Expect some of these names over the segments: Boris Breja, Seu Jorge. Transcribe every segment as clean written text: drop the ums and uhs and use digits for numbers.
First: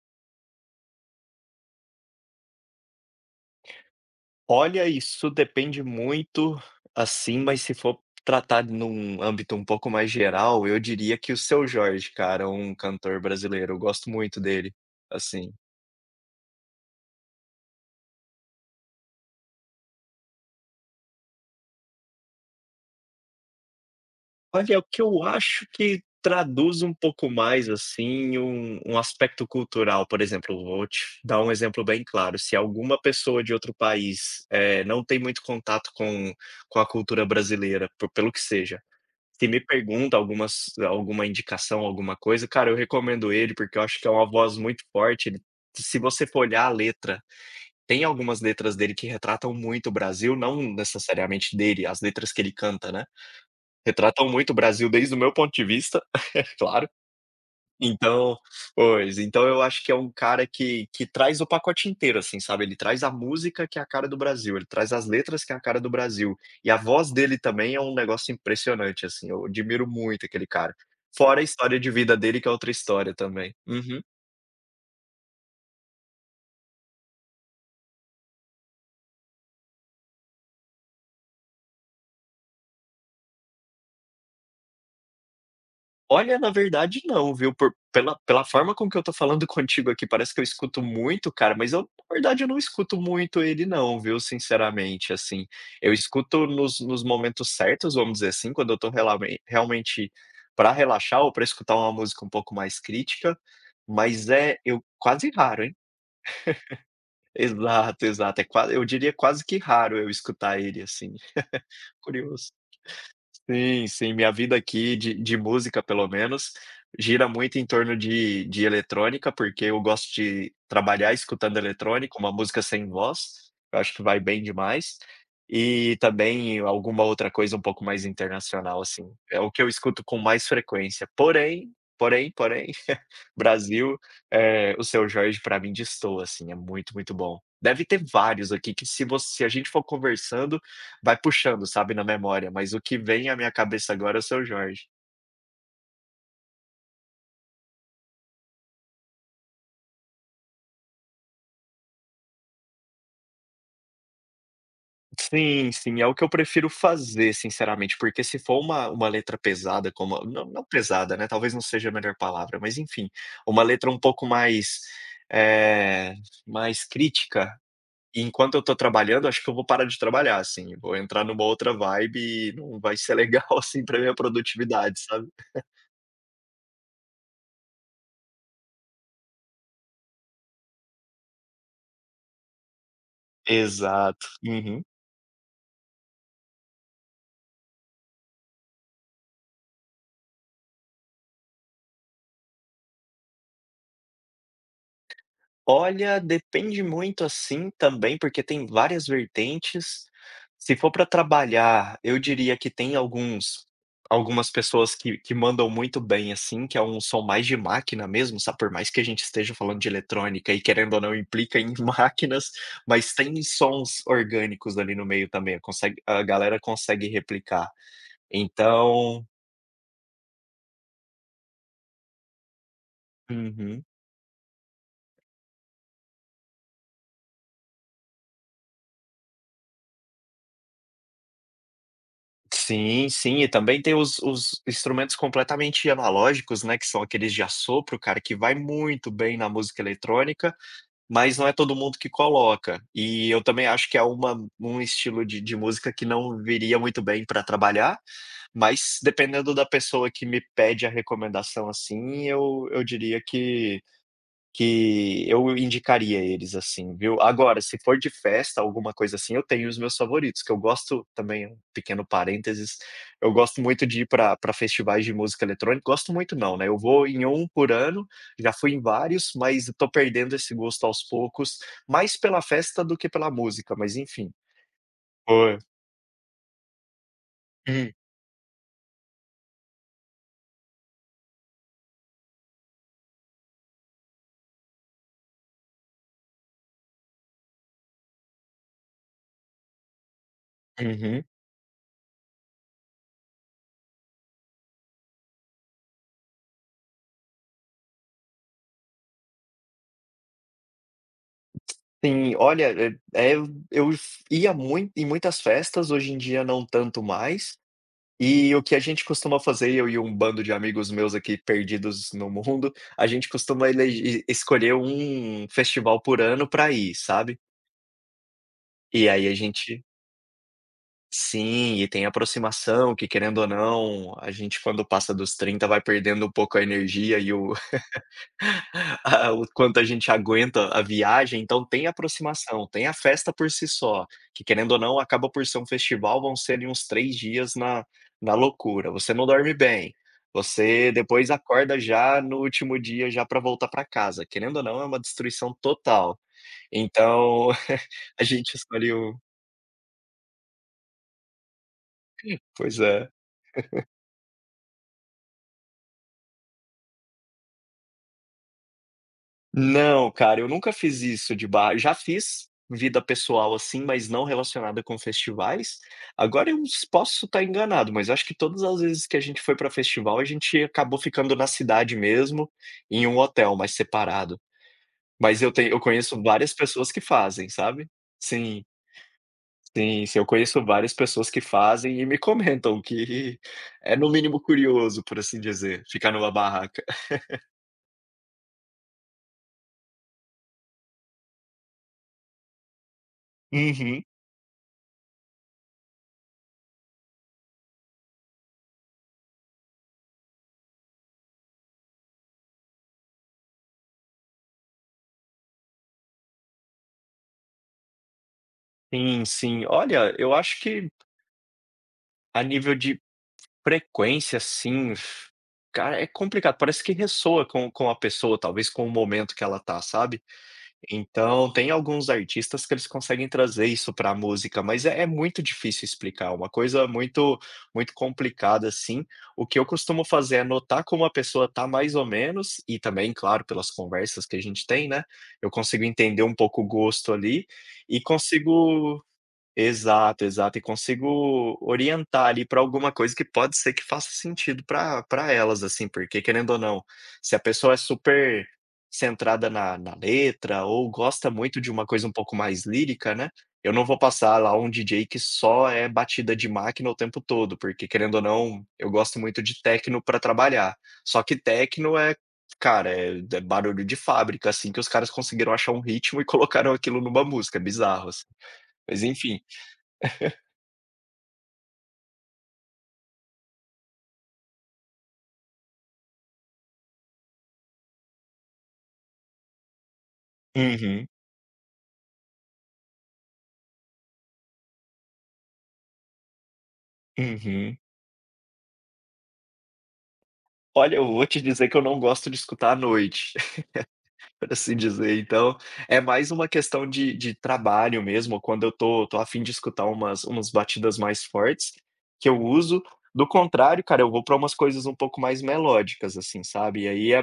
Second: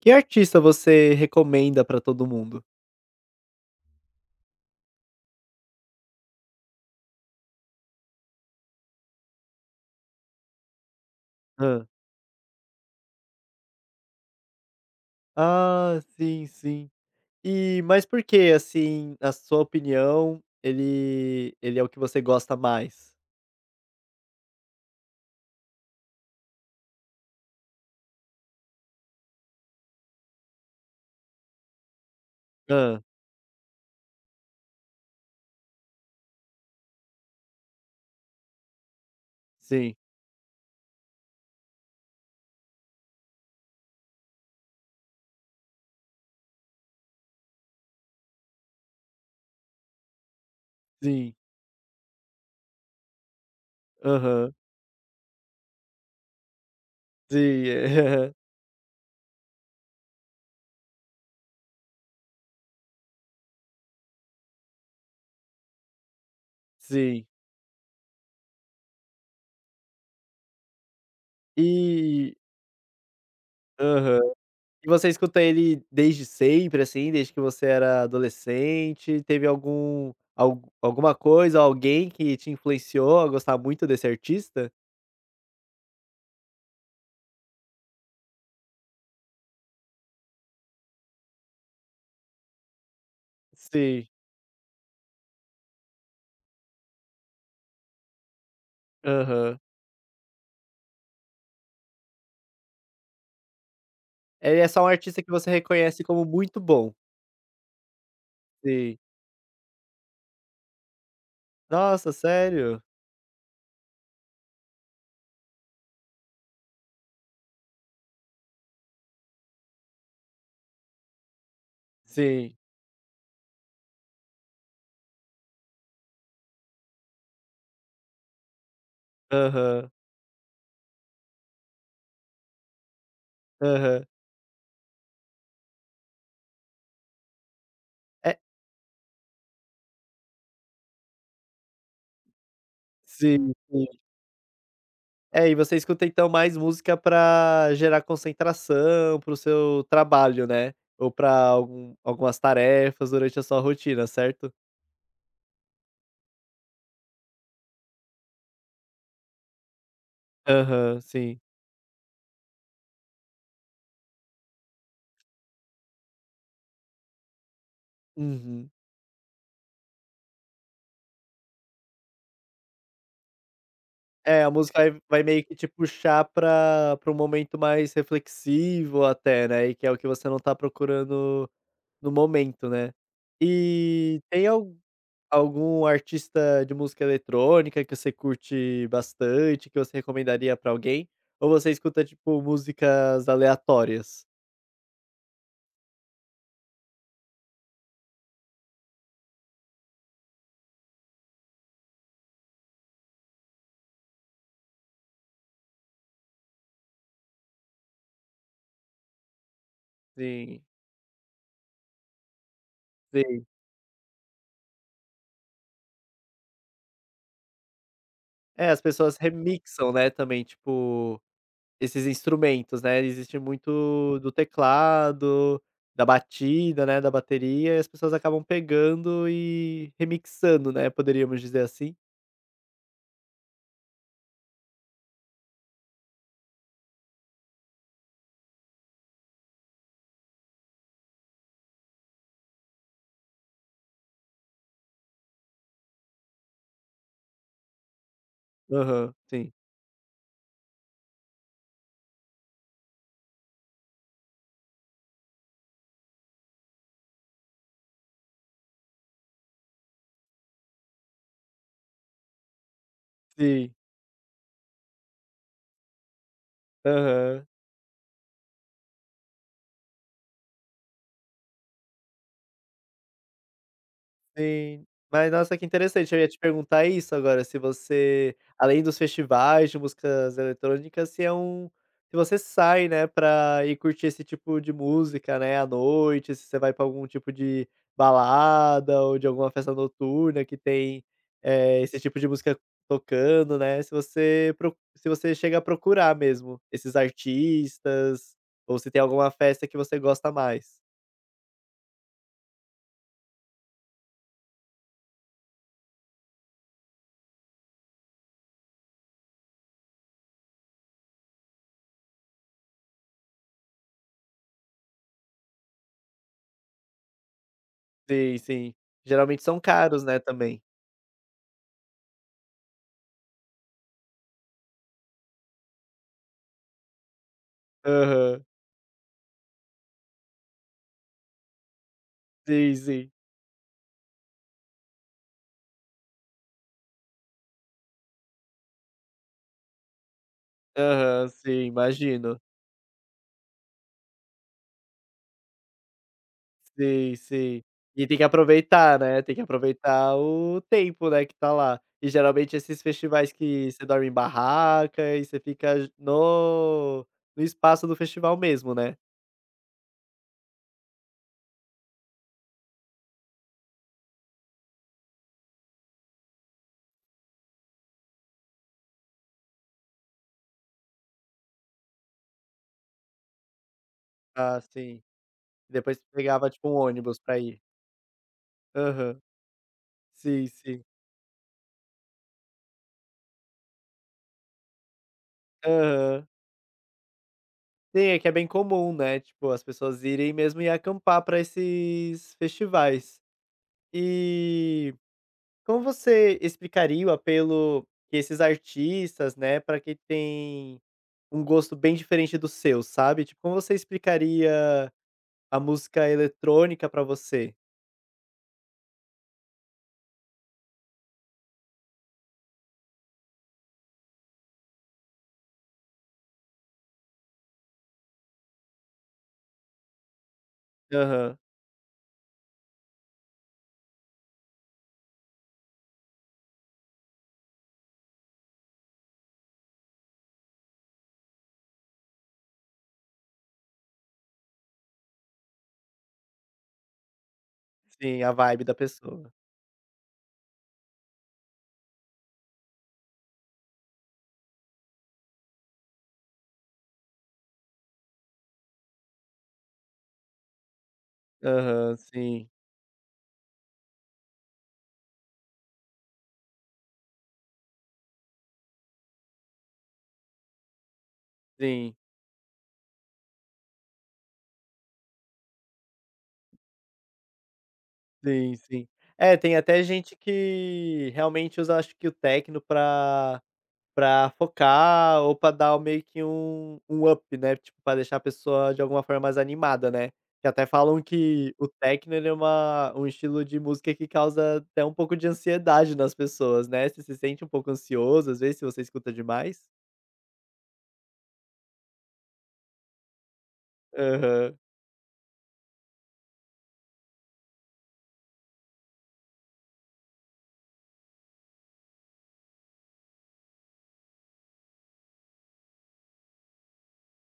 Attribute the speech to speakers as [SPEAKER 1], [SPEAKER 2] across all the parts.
[SPEAKER 1] Que artista você recomenda pra todo mundo?
[SPEAKER 2] Olha, isso depende muito, assim, mas se for tratar num âmbito um pouco mais geral, eu diria que o Seu
[SPEAKER 1] Hã.
[SPEAKER 2] Jorge, cara, é um cantor brasileiro, eu gosto muito dele, assim.
[SPEAKER 1] Ah, sim, sim. E mas por que, assim, na sua opinião, ele é o que você gosta mais?
[SPEAKER 2] Olha, o que eu acho que traduz um pouco mais, assim, um aspecto cultural, por exemplo, vou te dar um exemplo bem claro, se alguma
[SPEAKER 1] Hã.
[SPEAKER 2] pessoa de outro país, não tem muito contato com a cultura brasileira, por pelo que seja. Se me
[SPEAKER 1] Sim,
[SPEAKER 2] pergunta algumas Alguma indicação, alguma coisa, cara, eu recomendo ele, porque eu acho que é uma voz muito forte. Ele, se você for olhar a letra, tem algumas letras dele que retratam muito o Brasil, não
[SPEAKER 1] sim.
[SPEAKER 2] necessariamente dele, as letras que ele canta, né, retratam muito
[SPEAKER 1] Aham.
[SPEAKER 2] o Brasil desde o meu ponto de vista, é claro.
[SPEAKER 1] Sim. aham.
[SPEAKER 2] Então então eu acho que é um cara que traz o pacote inteiro, assim, sabe, ele traz a música que é a cara do Brasil, ele traz as letras que é a cara do Brasil, e a voz
[SPEAKER 1] Sim.
[SPEAKER 2] dele também é um negócio impressionante, assim, eu admiro muito aquele cara. Fora a história de vida
[SPEAKER 1] E
[SPEAKER 2] dele que é outra história também. Uhum.
[SPEAKER 1] aham. E você escuta ele desde sempre, assim, desde que você era adolescente? Teve alguma coisa, alguém que te influenciou a gostar muito desse artista?
[SPEAKER 2] Olha, na verdade não, viu, por pela forma com que eu tô falando contigo aqui, parece que eu escuto muito, cara, mas eu na verdade eu não escuto muito ele não,
[SPEAKER 1] Sim.
[SPEAKER 2] viu, sinceramente, assim. Eu escuto nos momentos certos, vamos dizer assim, quando eu tô relamen
[SPEAKER 1] Aham.
[SPEAKER 2] realmente pra relaxar ou pra escutar uma música um pouco mais crítica, mas é
[SPEAKER 1] Ele é só
[SPEAKER 2] eu
[SPEAKER 1] um artista que
[SPEAKER 2] quase
[SPEAKER 1] você
[SPEAKER 2] raro, hein.
[SPEAKER 1] reconhece como muito bom.
[SPEAKER 2] Exato, exato, é qua eu
[SPEAKER 1] Sim.
[SPEAKER 2] diria quase que raro eu escutar ele, assim,
[SPEAKER 1] Nossa,
[SPEAKER 2] curioso.
[SPEAKER 1] sério?
[SPEAKER 2] Sim, sim. Minha vida aqui de música, pelo menos, gira muito em torno de eletrônica, porque eu gosto de trabalhar escutando eletrônica, uma
[SPEAKER 1] Sim.
[SPEAKER 2] música sem voz, eu acho que vai bem demais, e também alguma outra coisa um pouco mais internacional, assim. É o que eu
[SPEAKER 1] Aham,
[SPEAKER 2] escuto com mais frequência. Porém, porém Brasil,
[SPEAKER 1] aham.
[SPEAKER 2] o Seu Jorge pra mim destoa, assim, é muito, muito bom. Deve ter
[SPEAKER 1] É
[SPEAKER 2] vários aqui que se você se a gente for conversando, vai puxando, sabe, na memória, mas o que vem à minha
[SPEAKER 1] sim, sim.
[SPEAKER 2] cabeça agora é o Seu Jorge.
[SPEAKER 1] É, e você escuta então mais música pra gerar concentração para o seu trabalho, né, ou pra algumas tarefas durante a sua rotina, certo?
[SPEAKER 2] Sim, sim, é o que eu prefiro fazer, sinceramente, porque se for uma letra pesada, como não, não
[SPEAKER 1] Aham,
[SPEAKER 2] pesada, né,
[SPEAKER 1] sim.
[SPEAKER 2] talvez não seja a melhor palavra, mas enfim, uma letra um pouco mais, eh, mais crítica, e enquanto eu
[SPEAKER 1] Uhum.
[SPEAKER 2] tô trabalhando, acho que eu vou parar de trabalhar, assim, vou entrar numa outra vibe e não vai ser legal, assim, pra minha
[SPEAKER 1] É, a música
[SPEAKER 2] produtividade,
[SPEAKER 1] vai
[SPEAKER 2] sabe?
[SPEAKER 1] meio que te puxar pra um momento mais reflexivo até, né, e que é o que você não tá procurando no momento, né. E
[SPEAKER 2] Exato.
[SPEAKER 1] tem al
[SPEAKER 2] Uhum.
[SPEAKER 1] algum artista de música eletrônica que você curte bastante, que você recomendaria pra alguém? Ou você escuta, tipo, músicas aleatórias?
[SPEAKER 2] Olha, depende muito, assim, também, porque tem várias vertentes. Se for para trabalhar, eu diria que tem alguns algumas pessoas que mandam muito bem, assim, que é um som mais de máquina mesmo, sabe, por mais que a gente esteja falando de eletrônica
[SPEAKER 1] Sim,
[SPEAKER 2] e querendo ou não implica em máquinas, mas tem
[SPEAKER 1] sim.
[SPEAKER 2] sons orgânicos ali no meio também, consegue a galera consegue replicar.
[SPEAKER 1] É, as pessoas
[SPEAKER 2] Então
[SPEAKER 1] remixam, né, também, tipo, esses instrumentos, né, existe
[SPEAKER 2] uhum.
[SPEAKER 1] muito do teclado, da batida, né, da bateria, e as pessoas acabam pegando e remixando, né, poderíamos dizer assim?
[SPEAKER 2] Sim, sim, e também tem os instrumentos completamente analógicos, né, que são aqueles de assopro, cara, que vai muito bem na música eletrônica, mas não é todo mundo que coloca. E eu também acho que é uma um estilo de música que não viria muito bem para trabalhar, mas
[SPEAKER 1] Aham, sim.
[SPEAKER 2] dependendo da pessoa que me pede a recomendação, assim, eu diria que eu indicaria eles, assim, viu. Agora, se for de festa, alguma coisa assim, eu tenho os meus favoritos, que eu gosto também, um pequeno parênteses, eu gosto
[SPEAKER 1] Sim.
[SPEAKER 2] muito de ir para pra festivais de música eletrônica, gosto muito não, né, eu vou em
[SPEAKER 1] Aham.
[SPEAKER 2] 1 por ano, já fui em vários, mas eu tô perdendo esse gosto aos poucos, mais pela festa do que pela música, mas enfim.
[SPEAKER 1] Sim. Mas nossa,
[SPEAKER 2] Foi.
[SPEAKER 1] que interessante, eu ia te perguntar isso agora, se
[SPEAKER 2] Hum,
[SPEAKER 1] você, além dos festivais de músicas eletrônicas, se é um se você sai, né, pra ir curtir esse tipo de música, né, à noite, se você vai pra algum tipo de balada ou de alguma festa noturna que tem,
[SPEAKER 2] uhum.
[SPEAKER 1] esse tipo de música tocando, né, se você chega a procurar mesmo esses artistas, ou se tem alguma festa que você gosta mais.
[SPEAKER 2] Sim, olha, é eh, eu f ia muito em muitas festas, hoje em dia não tanto mais, e o que a gente costuma fazer, eu e um bando de amigos meus aqui perdidos no mundo, a gente costuma elegi escolher um festival por ano para ir, sabe.
[SPEAKER 1] Sim, sim.
[SPEAKER 2] E aí a
[SPEAKER 1] Geralmente são
[SPEAKER 2] gente,
[SPEAKER 1] caros, né, também.
[SPEAKER 2] sim, e tem aproximação que, querendo ou não, a gente quando passa dos 30 vai perdendo um pouco a energia e o
[SPEAKER 1] Aham.
[SPEAKER 2] ah, o quanto a gente aguenta a viagem, então tem aproximação,
[SPEAKER 1] Sim,
[SPEAKER 2] tem a
[SPEAKER 1] sim.
[SPEAKER 2] festa por si só, que querendo ou não acaba por ser um festival, vão ser ali uns 3 dias na loucura, você não dorme bem, você
[SPEAKER 1] Aham,
[SPEAKER 2] depois
[SPEAKER 1] sim,
[SPEAKER 2] acorda já no
[SPEAKER 1] imagino.
[SPEAKER 2] último dia já para voltar para casa, querendo ou não é uma destruição total.
[SPEAKER 1] Sim,
[SPEAKER 2] Então,
[SPEAKER 1] sim. E tem que
[SPEAKER 2] a gente
[SPEAKER 1] aproveitar,
[SPEAKER 2] escolheu,
[SPEAKER 1] né, tem que aproveitar o tempo, né, que tá lá. E geralmente
[SPEAKER 2] pois
[SPEAKER 1] esses
[SPEAKER 2] é.
[SPEAKER 1] festivais que você dorme em barraca e você fica j no no espaço do festival mesmo, né.
[SPEAKER 2] Não, cara, eu nunca fiz isso de bar já fiz vida pessoal, assim, mas não relacionada com festivais. Agora eu s posso estar enganado, mas acho que todas as vezes que a gente foi para festival, a gente acabou ficando na cidade mesmo, em um hotel, mais separado.
[SPEAKER 1] Ah, sim.
[SPEAKER 2] Mas eu tenho, eu
[SPEAKER 1] Depois
[SPEAKER 2] conheço
[SPEAKER 1] pegava
[SPEAKER 2] várias
[SPEAKER 1] tipo um
[SPEAKER 2] pessoas que
[SPEAKER 1] ônibus pra
[SPEAKER 2] fazem,
[SPEAKER 1] ir.
[SPEAKER 2] sabe. Sim,
[SPEAKER 1] Aham.
[SPEAKER 2] sim, sim, eu
[SPEAKER 1] Sim,
[SPEAKER 2] conheço
[SPEAKER 1] sim.
[SPEAKER 2] várias pessoas que fazem e me comentam que é no mínimo curioso, por assim dizer, ficar
[SPEAKER 1] Aham.
[SPEAKER 2] numa barraca.
[SPEAKER 1] Sim, é que é bem comum, né, tipo, as pessoas irem mesmo e acampar pra esses festivais.
[SPEAKER 2] Uhum.
[SPEAKER 1] E como você explicaria o apelo que esses artistas, né, para quem tem um gosto bem diferente do seu, sabe? Tipo, como você explicaria a música eletrônica pra você?
[SPEAKER 2] Sim, sim. Olha, eu acho que a nível de frequência, assim, cara, é complicado, parece que ressoa com a pessoa, talvez com o momento que ela tá, sabe.
[SPEAKER 1] Aham.
[SPEAKER 2] Então, tem alguns artistas que eles conseguem trazer isso pra música, mas é muito difícil explicar, uma coisa muito muito complicada, assim. O que eu costumo fazer é notar como a pessoa tá mais ou menos, e também, claro, pelas conversas que a gente tem, né, eu consigo entender um pouco o gosto ali, e
[SPEAKER 1] Sim, a vibe da
[SPEAKER 2] consigo,
[SPEAKER 1] pessoa.
[SPEAKER 2] exato, exato. E consigo orientar ali para alguma coisa que pode ser que faça sentido para elas, assim, porque querendo ou não, se a pessoa é super centrada na letra ou gosta muito de uma
[SPEAKER 1] Aham,
[SPEAKER 2] coisa um pouco
[SPEAKER 1] sim.
[SPEAKER 2] mais lírica, né, eu não vou passar lá um DJ que só é batida de máquina o tempo todo, porque querendo ou não, eu gosto muito de techno para trabalhar. Só que
[SPEAKER 1] Sim,
[SPEAKER 2] techno é, cara, é barulho de fábrica, assim, que os caras conseguiram achar um ritmo e colocaram aquilo numa música, é bizarro, assim.
[SPEAKER 1] sim, sim.
[SPEAKER 2] Mas
[SPEAKER 1] É,
[SPEAKER 2] enfim.
[SPEAKER 1] tem até gente que realmente usa, acho que o techno pra pra focar ou pra dar meio que um up, né, tipo, pra deixar a pessoa de alguma forma mais animada, né. Que até falam
[SPEAKER 2] Uhum,
[SPEAKER 1] que o techno ele é uma um estilo de música que causa até um pouco de ansiedade nas pessoas, né. Você se sente um pouco
[SPEAKER 2] uhum.
[SPEAKER 1] ansioso, às vezes, se você escuta demais?
[SPEAKER 2] Olha, eu vou te dizer que eu não gosto de escutar à noite, por
[SPEAKER 1] Aham,
[SPEAKER 2] assim dizer. Então, é mais uma questão de trabalho mesmo, quando eu tô a fim de escutar umas batidas mais fortes, que eu uso. Do contrário, cara, eu vou para umas coisas um pouco mais melódicas, assim, sabe. E aí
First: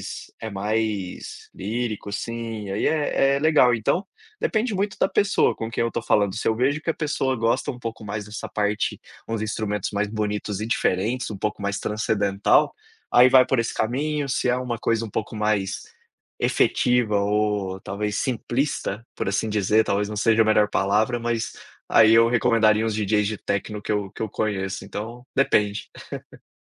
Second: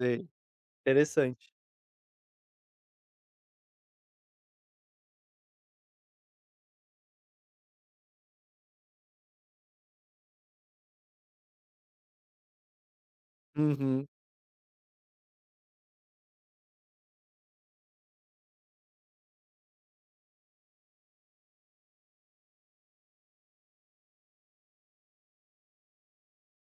[SPEAKER 1] sei,
[SPEAKER 2] é mais
[SPEAKER 1] interessante.
[SPEAKER 2] lírico, assim, e aí é legal. Então, depende muito da pessoa com quem eu tô falando. Se eu vejo que a pessoa gosta um pouco mais dessa parte, uns instrumentos mais bonitos e diferentes, um pouco mais transcendental, aí vai por esse
[SPEAKER 1] Uhum.
[SPEAKER 2] caminho. Se é uma coisa um pouco mais efetiva ou talvez simplista, por assim dizer, talvez não seja a melhor palavra, mas aí eu recomendaria uns DJs de techno que eu conheço, então depende.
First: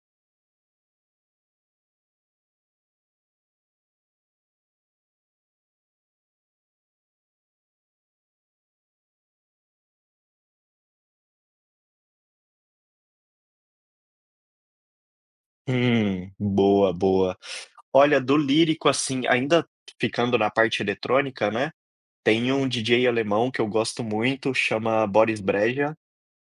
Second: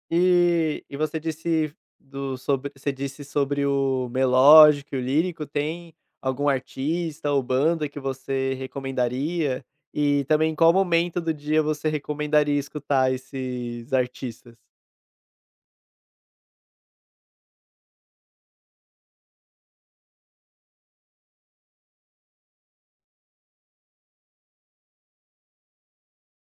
[SPEAKER 1] E você disse sobre o melódico e o lírico, tem algum artista ou banda que você recomendaria? E também em qual momento do dia você recomendaria escutar esses artistas?
[SPEAKER 2] Boa, boa. Olha, do lírico, assim, ainda ficando na parte eletrônica, né, tem um DJ alemão que eu gosto muito, chama Boris Breja,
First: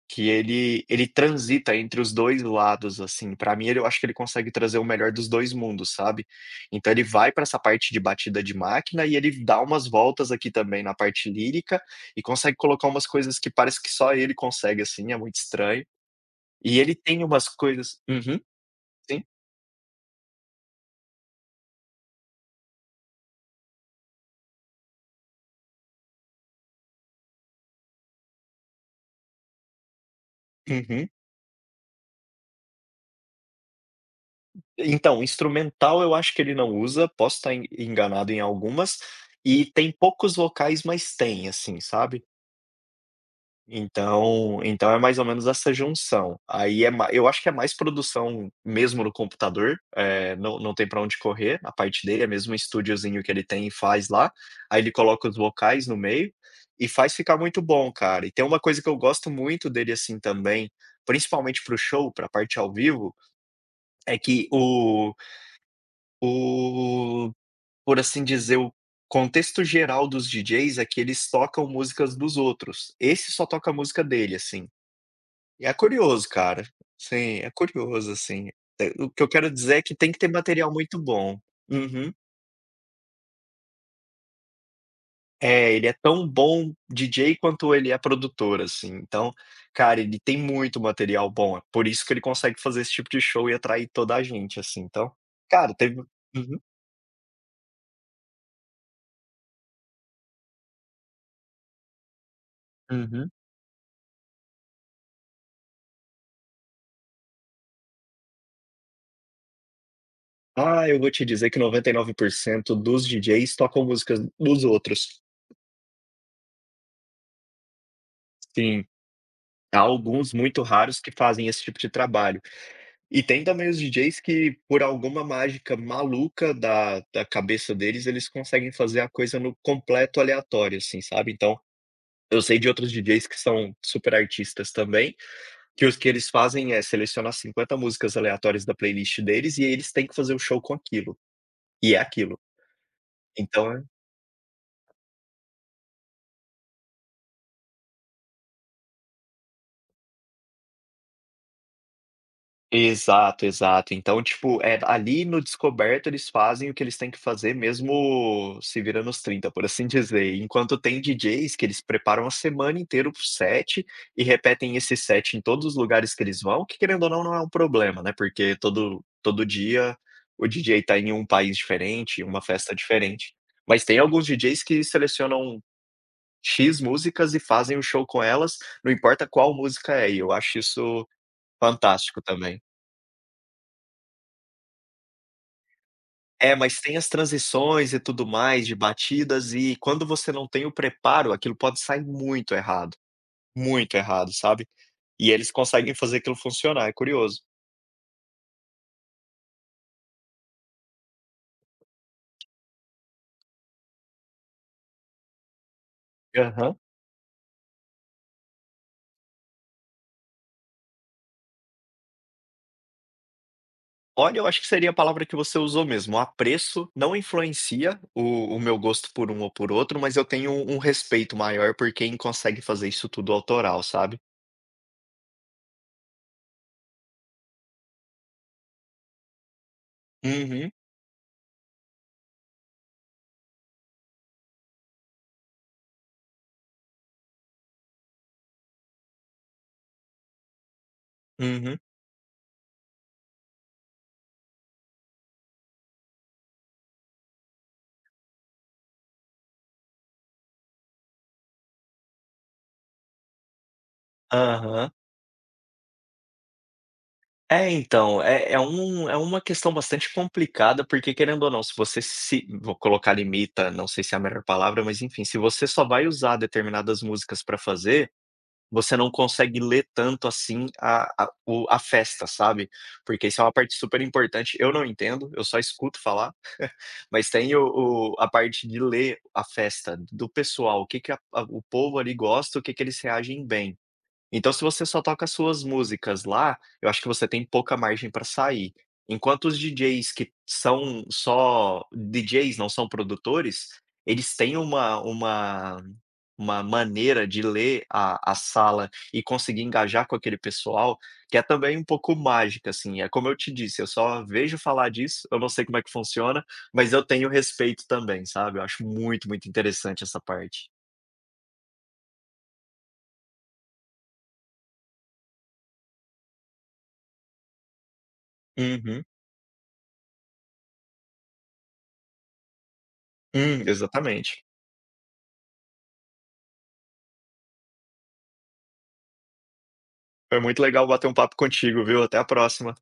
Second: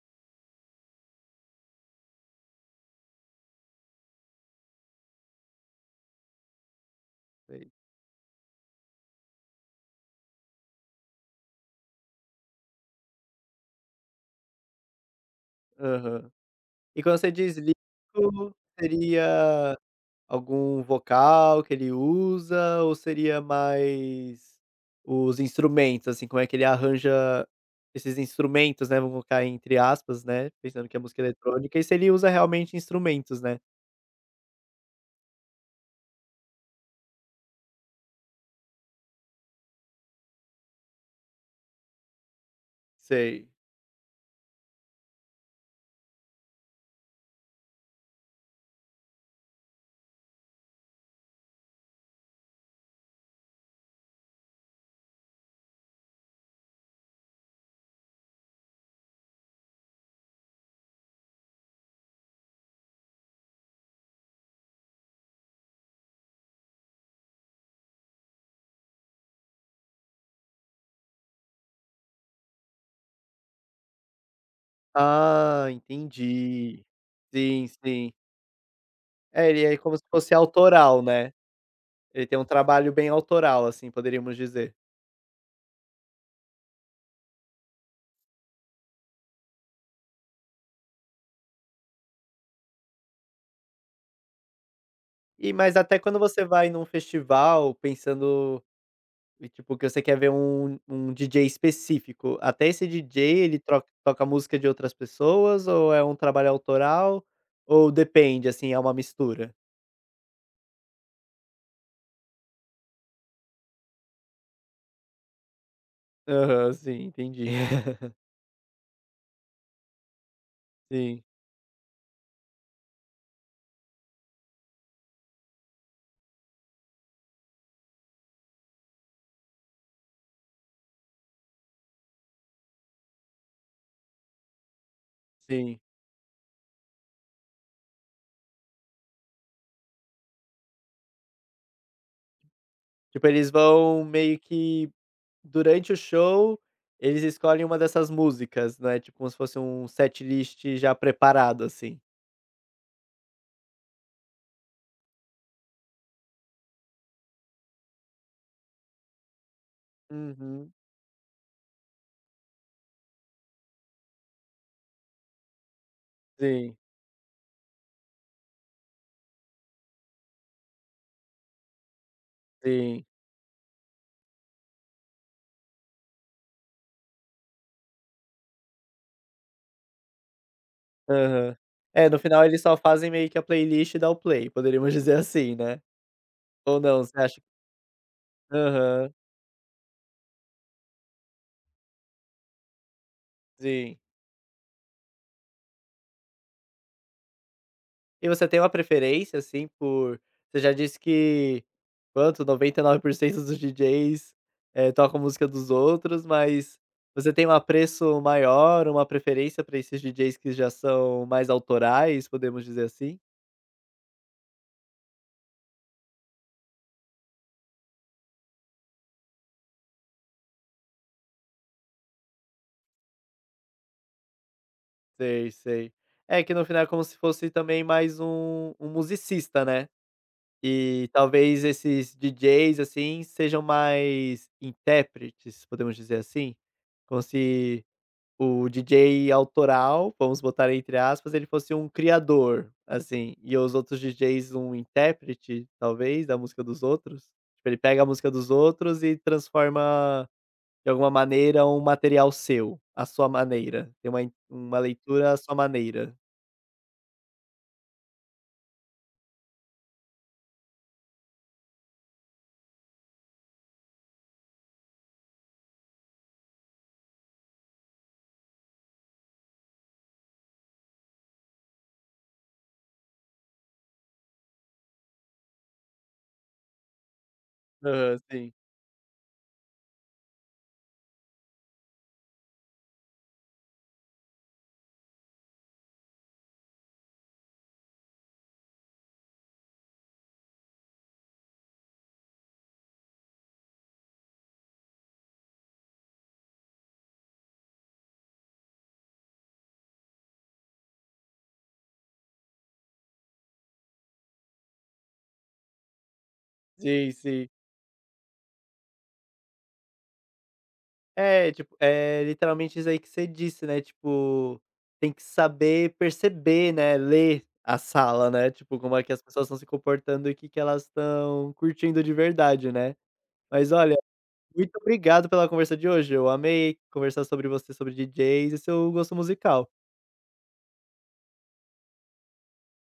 [SPEAKER 2] que ele transita entre os 2 lados, assim, pra mim ele, eu acho que ele consegue trazer o melhor dos 2 mundos, sabe. Então ele vai pra essa
[SPEAKER 1] Sei.
[SPEAKER 2] parte de batida de máquina e ele dá umas voltas aqui também na parte lírica, e consegue colocar umas coisas que parece que só ele consegue, assim, é muito estranho.
[SPEAKER 1] Aham.
[SPEAKER 2] E ele
[SPEAKER 1] E quando
[SPEAKER 2] tem
[SPEAKER 1] você
[SPEAKER 2] umas
[SPEAKER 1] diz
[SPEAKER 2] coisas, uhum,
[SPEAKER 1] lírico,
[SPEAKER 2] sim,
[SPEAKER 1] seria algum vocal que ele usa ou seria mais os instrumentos, assim, como é que ele arranja esses instrumentos, né, vamos colocar entre aspas, né, pensando que é
[SPEAKER 2] uhum.
[SPEAKER 1] música eletrônica, e se ele usa realmente instrumentos, né?
[SPEAKER 2] Então, instrumental eu acho que ele não usa, posso estar en enganado em algumas, e tem poucos vocais, mas tem, assim, sabe.
[SPEAKER 1] Sei.
[SPEAKER 2] Então é mais ou menos essa junção. Aí é ma eu acho que é mais produção mesmo no computador, não tem para onde correr, a parte dele é mesmo um estúdiozinho que ele tem e faz lá, aí ele coloca os vocais no meio e faz ficar muito bom, cara. E tem uma coisa que eu gosto muito dele, assim, também, principalmente para o show, pra parte ao vivo, é que o por assim dizer, o contexto geral dos DJs é que eles tocam músicas dos outros. Esse só toca a música dele, assim. E
[SPEAKER 1] Ah,
[SPEAKER 2] é curioso, cara.
[SPEAKER 1] entendi.
[SPEAKER 2] Sim, é
[SPEAKER 1] Sim,
[SPEAKER 2] curioso,
[SPEAKER 1] sim.
[SPEAKER 2] assim. Eh, o que eu
[SPEAKER 1] É,
[SPEAKER 2] quero
[SPEAKER 1] ele é
[SPEAKER 2] dizer é que
[SPEAKER 1] como se
[SPEAKER 2] tem que ter
[SPEAKER 1] fosse
[SPEAKER 2] material muito
[SPEAKER 1] autoral, né?
[SPEAKER 2] bom. Uhum.
[SPEAKER 1] Ele tem um trabalho bem autoral, assim, poderíamos dizer.
[SPEAKER 2] É, ele é tão bom DJ quanto ele é produtor, assim. Então, cara, ele tem muito material bom. É por isso que ele consegue fazer esse tipo de show e atrair toda a gente, assim. Então,
[SPEAKER 1] E
[SPEAKER 2] cara,
[SPEAKER 1] mas até
[SPEAKER 2] teve,
[SPEAKER 1] quando você
[SPEAKER 2] uhum,
[SPEAKER 1] vai num festival pensando e tipo, que você quer ver um DJ específico. Até esse DJ
[SPEAKER 2] uhum.
[SPEAKER 1] ele troca toca música de outras pessoas ou é um trabalho autoral? Ou depende, assim, é uma mistura?
[SPEAKER 2] Ah, eu vou te dizer que 99% dos DJs tocam músicas dos outros.
[SPEAKER 1] Aham, sim, entendi.
[SPEAKER 2] Sim, há alguns muito raros que
[SPEAKER 1] Sim,
[SPEAKER 2] fazem esse tipo de trabalho. E tem também os DJs que, por alguma mágica maluca da cabeça deles, eles conseguem fazer a coisa no completo aleatório, assim, sabe. Então, eu sei de outros DJs que são super artistas também,
[SPEAKER 1] sim.
[SPEAKER 2] que os que eles fazem é selecionar 50 músicas aleatórias da playlist deles e eles têm que fazer o show com aquilo, e é aquilo.
[SPEAKER 1] Tipo, eles
[SPEAKER 2] Então,
[SPEAKER 1] vão meio que durante o show, eles escolhem uma dessas músicas, né, tipo como se fosse um set list já preparado, assim.
[SPEAKER 2] exato, exato. Então, tipo, é ali no Descoberto eles fazem o que eles têm que fazer mesmo, se vira nos 30, por assim dizer.
[SPEAKER 1] Uhum.
[SPEAKER 2] Enquanto tem DJs que eles preparam a semana inteira o set e repetem esse set em todos os lugares que eles vão,
[SPEAKER 1] Sim,
[SPEAKER 2] que querendo ou não, não é um problema, né, porque todo dia o DJ tá em um país diferente, uma festa
[SPEAKER 1] sim.
[SPEAKER 2] diferente. Mas tem alguns DJs que selecionam X músicas e fazem o show com elas, não importa qual música é, e eu acho isso
[SPEAKER 1] Aham. É, no
[SPEAKER 2] fantástico
[SPEAKER 1] final
[SPEAKER 2] também.
[SPEAKER 1] eles só fazem meio que a playlist e dá o play, poderíamos dizer assim, né?
[SPEAKER 2] É, mas
[SPEAKER 1] Ou
[SPEAKER 2] tem
[SPEAKER 1] não,
[SPEAKER 2] as
[SPEAKER 1] você acha
[SPEAKER 2] transições e tudo mais de
[SPEAKER 1] aham,
[SPEAKER 2] batidas, e quando você não tem o preparo, aquilo pode sair muito
[SPEAKER 1] sim.
[SPEAKER 2] errado, sabe. E eles conseguem fazer aquilo funcionar, é curioso.
[SPEAKER 1] E você tem uma preferência, assim, por você já disse que quanto, 99% dos DJs, tocam música dos outros,
[SPEAKER 2] Aham.
[SPEAKER 1] mas você tem um apreço maior, uma preferência pra esses DJs que já são mais autorais, podemos dizer assim?
[SPEAKER 2] Olha, eu acho que seria a palavra que você usou mesmo, o apreço não influencia o meu gosto por um ou por outro, mas eu tenho um respeito maior por quem consegue fazer isso tudo autoral, sabe.
[SPEAKER 1] Sei, sei. É que no final é como se fosse também mais um musicista, né.
[SPEAKER 2] Uhum,
[SPEAKER 1] E talvez esses DJs, assim, sejam mais intérpretes, podemos dizer assim? Como se o DJ autoral, vamos botar entre aspas, ele fosse
[SPEAKER 2] uhum.
[SPEAKER 1] um criador, assim, e os outros DJs um intérprete, talvez, da música dos outros. Tipo, ele pega a música dos outros e transforma, de alguma maneira, um material seu, à sua maneira. Tem uma
[SPEAKER 2] Aham.
[SPEAKER 1] leitura à sua maneira.
[SPEAKER 2] É, então, é uma questão bastante complicada, porque querendo ou não, se você se vou colocar limita, não sei se é a melhor palavra, mas enfim, se você só vai usar determinadas músicas para fazer, você não consegue ler tanto assim a festa, sabe. Porque isso é uma parte super importante, eu não entendo, eu só escuto falar, mas tem o
[SPEAKER 1] Aham,
[SPEAKER 2] a
[SPEAKER 1] sim.
[SPEAKER 2] parte de ler a festa do pessoal, o que que a o povo ali gosta, o que que eles reagem bem. Então, se você só toca as suas músicas lá, eu acho que você tem pouca margem para sair. Enquanto os DJs que são só DJs, não são produtores, eles têm uma uma maneira de ler a sala e conseguir engajar com aquele pessoal, que é também um pouco mágica, assim. É como eu te disse, eu só vejo falar disso, eu não sei como é que funciona, mas eu
[SPEAKER 1] Sim,
[SPEAKER 2] tenho
[SPEAKER 1] sim.
[SPEAKER 2] respeito também, sabe. Eu acho muito, muito interessante essa parte.
[SPEAKER 1] É, tipo, é literalmente isso aí que você disse, né, tipo, tem que saber perceber, né, ler a sala, né, tipo, como é
[SPEAKER 2] Uhum.
[SPEAKER 1] que as pessoas estão se comportando e o que que elas estão curtindo de verdade, né. Mas olha,
[SPEAKER 2] Exatamente.
[SPEAKER 1] muito obrigado pela conversa de hoje, eu amei conversar sobre você, sobre DJs e seu gosto musical.
[SPEAKER 2] Foi muito legal bater um papo contigo, viu? Até a próxima.